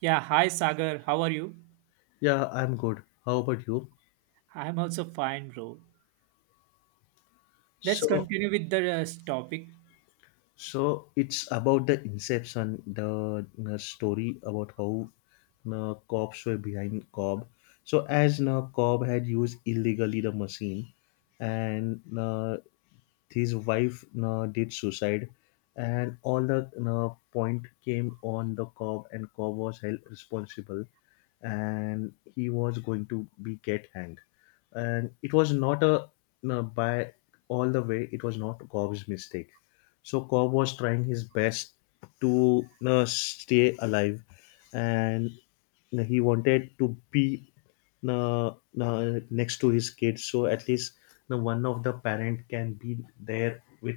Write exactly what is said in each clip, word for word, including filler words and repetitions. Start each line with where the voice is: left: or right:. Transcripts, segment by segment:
right: Yeah, hi Sagar, how are you?
left: Yeah, I'm good. How about you?
right: I'm also fine, bro. Let's
left: So,
right: continue with the uh, topic.
left: so it's about the Inception, the uh, story about how uh, cops were behind Cobb. So, as uh, Cobb had used illegally the machine, and uh, his wife uh, did suicide, and all the uh, point came on the Cobb, and Cobb was held responsible, and he was going to be get hanged, and it was not a, no, by all the way it was not Cobb's mistake. So Cobb was trying his best to uh, stay alive, and he wanted to be uh, uh, next to his kids, so at least uh, one of the parent can be there with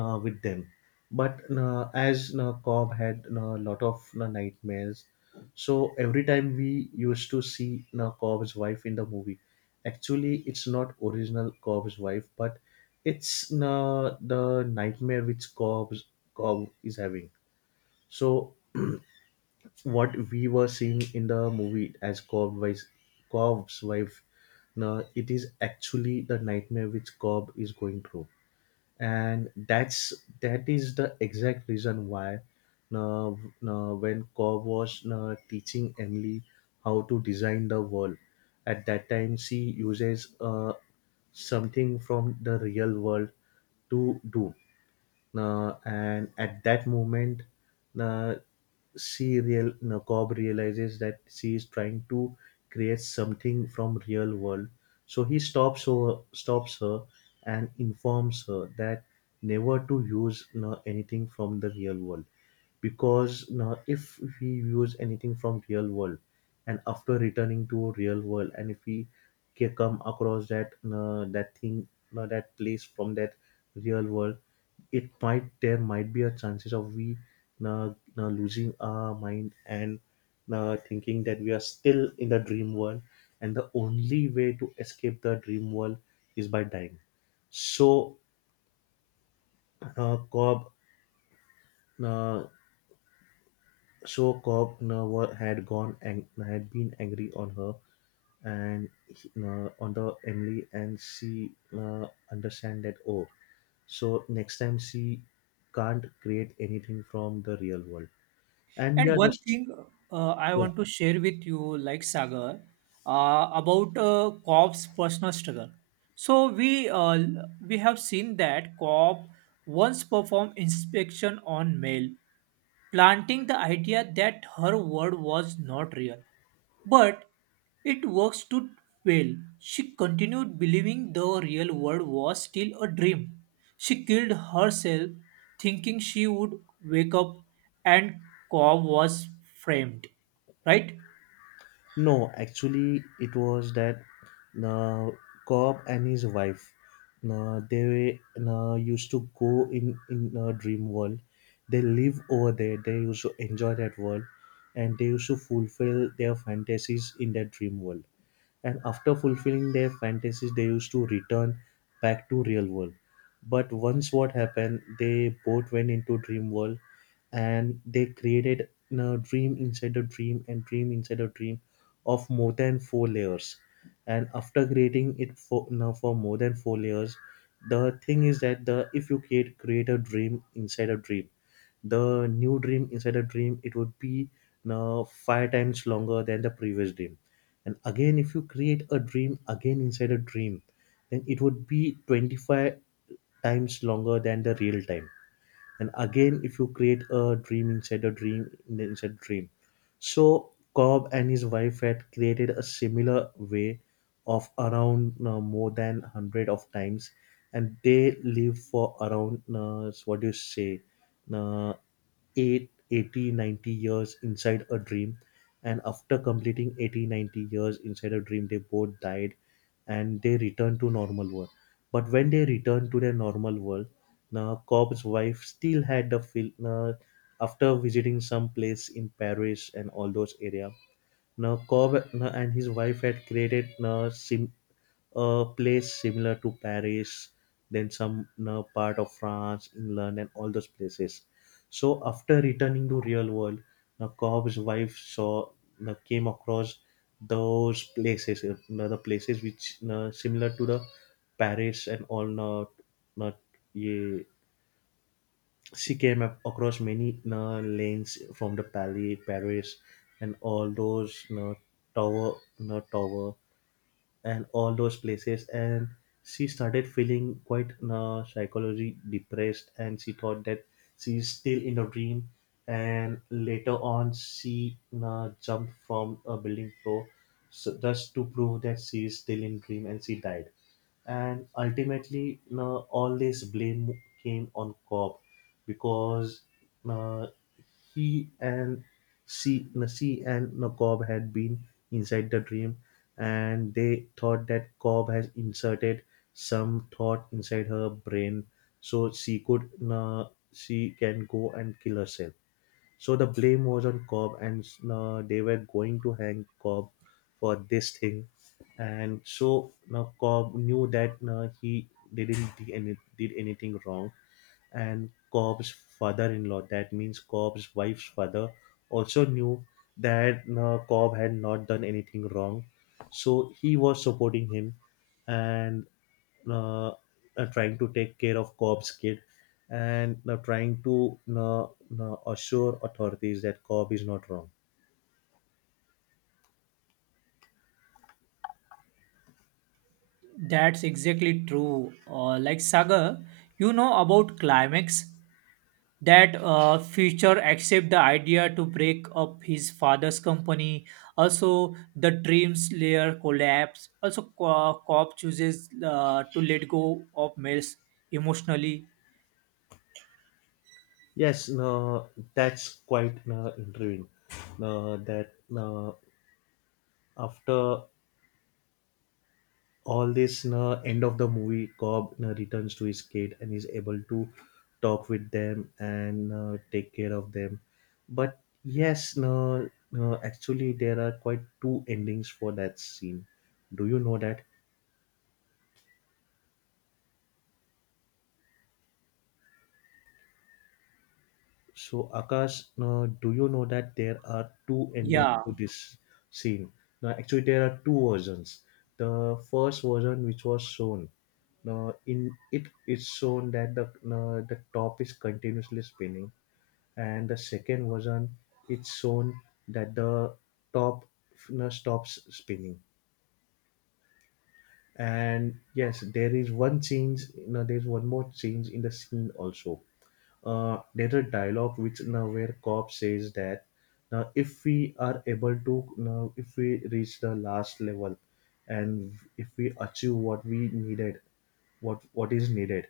left: uh, with them. But uh, as uh, Cobb had a lot of uh, nightmares, so every time we used to see uh, Cobb's wife in the movie, actually it's not original Cobb's wife, but it's uh, the nightmare which cobb's cobb is having. So what we were seeing in the movie as Cobb wife, Cobb's wife, now it is actually the nightmare which Cobb is going through, and that's that is the exact reason why now, now when Cobb was now teaching Emily how to design the world, at that time she uses uh, something from the real world to do. Uh, and at that moment, uh, she real uh, Cobb realizes that she is trying to create something from real world. So he stops her stops her and informs her that never to use uh, anything from the real world, because uh, if we use anything from real world, and after returning to real world, and if we ca- come across that uh, that thing, uh, that place from that real world, it might, there might be a chances of we uh, uh, losing our mind and uh, thinking that we are still in the dream world, and the only way to escape the dream world is by dying. So uh, cobb uh, so cobb uh, wa- had gone and had been angry on her, and uh, on the Emily, and she uh, understand that. Oh, so next time she can't create anything from the real world. And
right: And
left: yeah,
right: one
left: just
right: thing uh, I
left: yeah.
right: want to share with you, like Sagar, uh, about uh, Cobb's personal struggle. So we uh, l- we have seen that Cobb once performed inspection on mail, planting the idea that her word was not real. But it works too well. She continued believing the real world was still a dream. She killed herself thinking she would wake up, and Cobb was framed, right?
left: No, actually, it was that uh, Cobb and his wife, uh, they uh, used to go in in a dream world. They live over there, they used to enjoy that world, and they used to fulfill their fantasies in that dream world. And after fulfilling their fantasies, they used to return back to real world. But once what happened, they both went into dream world, and they created a dream inside a dream, and dream inside a dream of more than four layers. And after creating it for now for more than four layers, the thing is that the if you create create a dream inside a dream, the new dream inside a dream, it would be now five times longer than the previous dream. And again, if you create a dream again inside a dream, then it would be twenty-five times longer than the real time. And again, if you create a dream inside a dream in- inside a dream. So Cobb and his wife had created a similar way of around uh, more than a hundred of times, and they lived for around, uh, what do you say, uh, eight, eighty, ninety years inside a dream. And after completing eighty, ninety years inside a dream, they both died, and they return to normal world. But when they return to their normal world, now Cobb's wife still had the feel. Uh, after visiting some place in Paris and all those area, now Cobb uh, and his wife had created uh, sim- a place similar to Paris, then some uh, part of France, England, and all those places. So after returning to real world, the Cobb's wife saw uh, came across those places, uh, the places which uh, similar to the Paris and all. Uh, uh, ye, she came up across many uh, lanes from the Palais, Paris, and all those uh, tower, uh, tower, and all those places, and she started feeling quite uh, psychology depressed, and she thought that she's still in a dream. And later on, she uh, jumped from a building floor, so just to prove that she is still in dream, and she died. And ultimately, no, all this blame came on Cobb, because, no, he and C, no, C and, no, Cobb had been inside the dream, and they thought that Cobb has inserted some thought inside her brain, so she could, no, she can go and kill herself. So the blame was on Cobb, and uh, they were going to hang Cobb for this thing. And so now Cobb knew that uh, he didn't did, any, did anything wrong. And Cobb's father-in-law, that means Cobb's wife's father, also knew that uh, Cobb had not done anything wrong. So he was supporting him, and uh, uh, trying to take care of Cobb's kid, and uh, trying to uh, uh, assure authorities that Cobb is not wrong.
right: That's exactly true. Uh, like Sagar, you know about climax that uh, future accept the idea to break up his father's company. Also, the dreams layer collapse. Also, Co- Cobb chooses uh, to let go of Mills emotionally.
left: Yes, uh, that's quite uh, intriguing. Uh, that, uh, after all this, uh, end of the movie, Cobb uh, returns to his kid and is able to talk with them and uh, take care of them. But yes, no, no, actually, there are quite two endings for that scene. Do you know that? So, Akash, uh, do you know that there are two endings
right: Yeah,
left: to this scene? Now, actually, there are two versions. The first version, which was shown, now in it, it's shown that the uh, the top is continuously spinning, and the second version, it's shown that the top uh, stops spinning. And yes, there is one change. You know, there is one more change in the scene also. Uh, there's a dialogue, which now where cop says that now if we are able to, now if we reach the last level and if we achieve what we needed, what what is needed,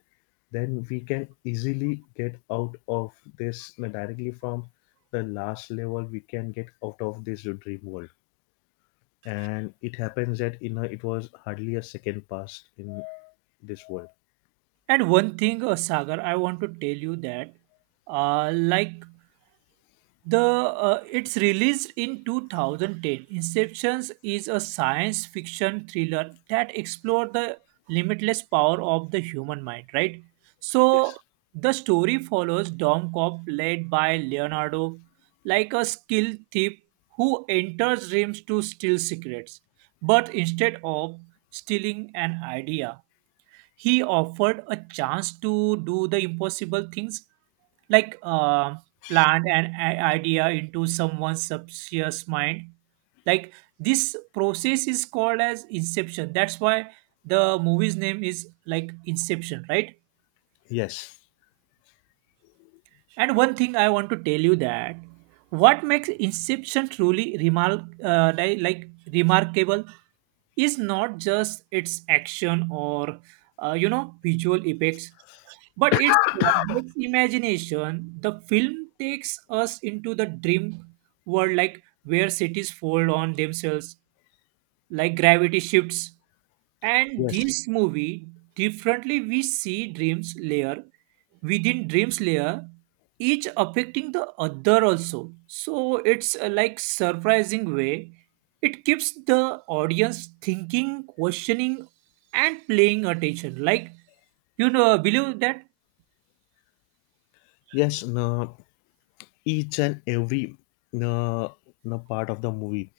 left: then we can easily get out of this, now directly from the last level we can get out of this dream world. And it happens that, you know, it was hardly a second past in this world.
right: and one thing, uh, Sagar, I want to tell you that, uh, like The uh, it's released in two thousand ten. Inceptions is a science fiction thriller that explores the limitless power of the human mind, right? So
left: Yes.
right: the story follows Dom Cop led by Leonardo, like a skilled thief who enters dreams to steal secrets. But instead of stealing an idea, he offered a chance to do the impossible things like uh, plant an i- idea into someone's subconscious mind. Like, this process is called as inception. That's why the movie's name is like Inception, right?
left: Yes,
right: And one thing I want to tell you that what makes Inception truly remark uh, like, like remarkable is not just its action or uh, you know, visual effects, but its complex imagination. The film takes us into the dream world, like where cities fold on themselves, like gravity shifts. And
left: yes,
right: this movie, differently, we see dreams layer within dreams layer, each affecting the other also. So it's a, like, surprising way. It keeps the audience thinking, questioning, and playing attention, like, you know, believe that.
left: yes. No, each and every uh, uh, part of the movie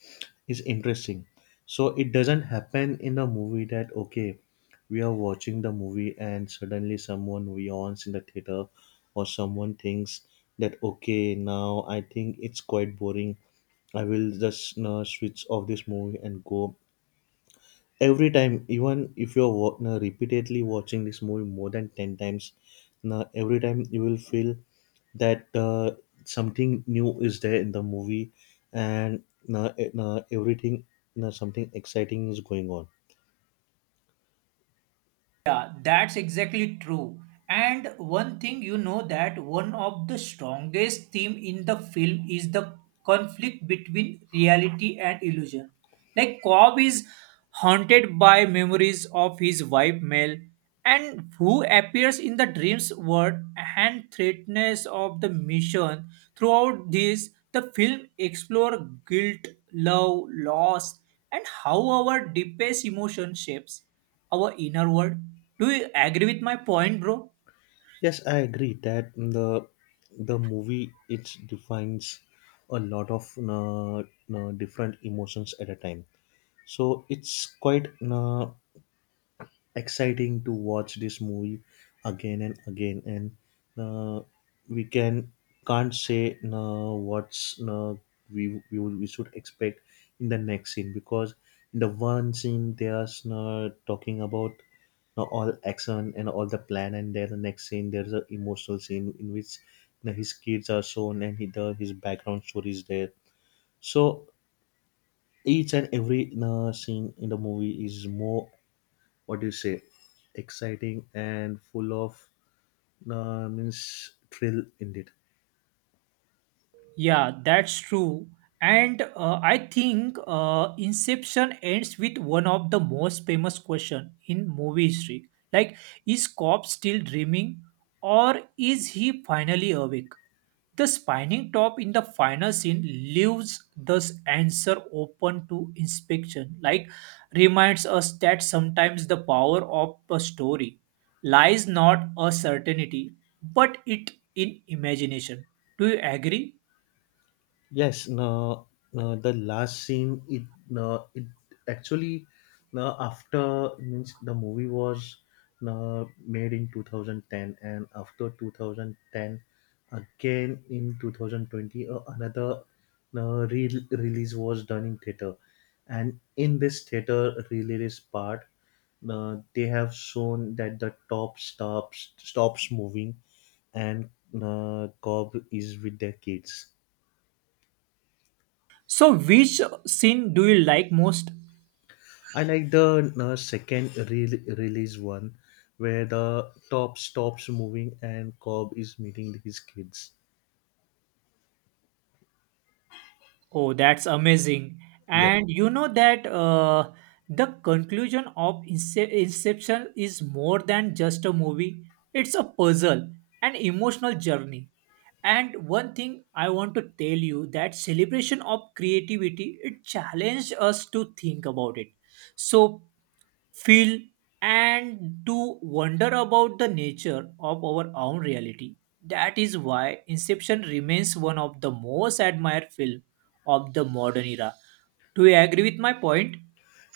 left: is interesting. So it doesn't happen in a movie that, okay, we are watching the movie and suddenly someone yawns in the theater, or someone thinks that, okay, now I think it's quite boring, I will just uh, switch off this movie and go. Every time, even if you're wa- uh, repeatedly watching this movie more than ten times, now every time you will feel that uh, something new is there in the movie, and uh, it- uh, everything, uh, something exciting is going on.
right: Yeah, that's exactly true. And one thing you know that one of the strongest theme in the film is the conflict between reality and illusion. Like Cobb is haunted by memories of his wife Mel and who appears in the dreams world and threatness of the mission. Throughout this, the film explore guilt, love, loss, and how our deepest emotion shapes our inner world. Do you agree with my point, bro?
left: Yes, I agree that the the movie, it defines a lot of uh, uh, different emotions at a time. So it's quite uh, exciting to watch this movie again and again, and uh, we can can't say, no, what's, no, we we, would, we should expect in the next scene. Because in the one scene they are, no, talking about, no, all action and all the plan, and then the next scene there's an emotional scene in which, no, his kids are shown, and he, the, his background story is there. So each and every, no, scene in the movie is more, what do you say, exciting and full of uh, means thrill indeed.
right: Yeah, that's true. And uh, I think uh, Inception ends with one of the most famous question in movie history. Like, is Cobb still dreaming or is he finally awake? The spinning top in the final scene leaves this answer open to inspection, like reminds us that sometimes the power of a story lies not a certainty, but it in imagination. Do you agree?
left: Yes, no, no, the last scene, it, no, it actually, no, after means the movie was, no, made in two thousand ten, and after two thousand ten, again in twenty twenty, uh, another, no, re- release was done in theater, and in this theater release part, no, they have shown that the top stops stops moving, and uh, Cobb is with their kids.
right: So, which scene do you like most?
left: I like the uh, second re- release one, where the top stops moving and Cobb is meeting his kids.
right: Oh, that's amazing.
left: Yeah.
right: And you know that uh, the conclusion of Ince- Inception is more than just a movie, it's a puzzle, an emotional journey. And one thing I want to tell you that celebration of creativity it challenged us to think about it. So feel, and do wonder about the nature of our own reality. That is why Inception remains one of the most admired films of the modern era. Do you agree with my point?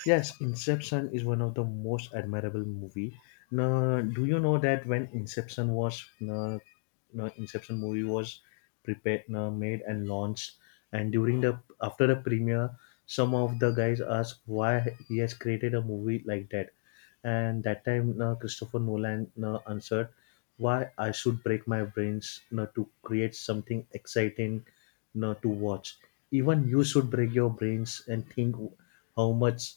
left: Yes, Inception is one of the most admirable movie. Now, do you know that when Inception was, uh, no, Inception movie was prepared, no, made and launched, and during the after the premiere, some of the guys asked why he has created a movie like that. And that time uh, Christopher Nolan uh, answered, why I should break my brains uh, to create something exciting uh, to watch. Even you should break your brains and think how much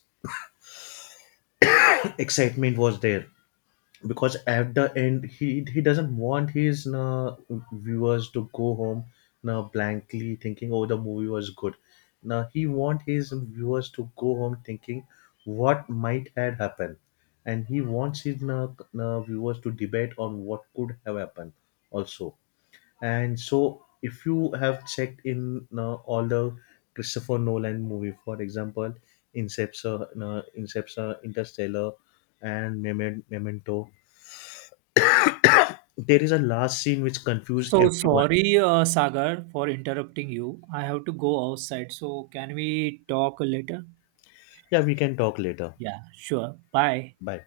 left: excitement was there. Because at the end he he doesn't want his uh, viewers to go home now blankly thinking, oh, the movie was good. Now he want his viewers to go home thinking what might had happened. And he wants his uh, uh, viewers to debate on what could have happened also. And so if you have checked in uh, all the Christopher Nolan movie, for example, inception uh, inception interstellar, and Memen- memento, there is a last scene which confused
right: So
left: everyone.
right: sorry, uh, Sagar, for interrupting you. I have to go outside. So can we talk later?
left: Yeah, we can talk later.
right: Yeah, sure. Bye.
left: Bye.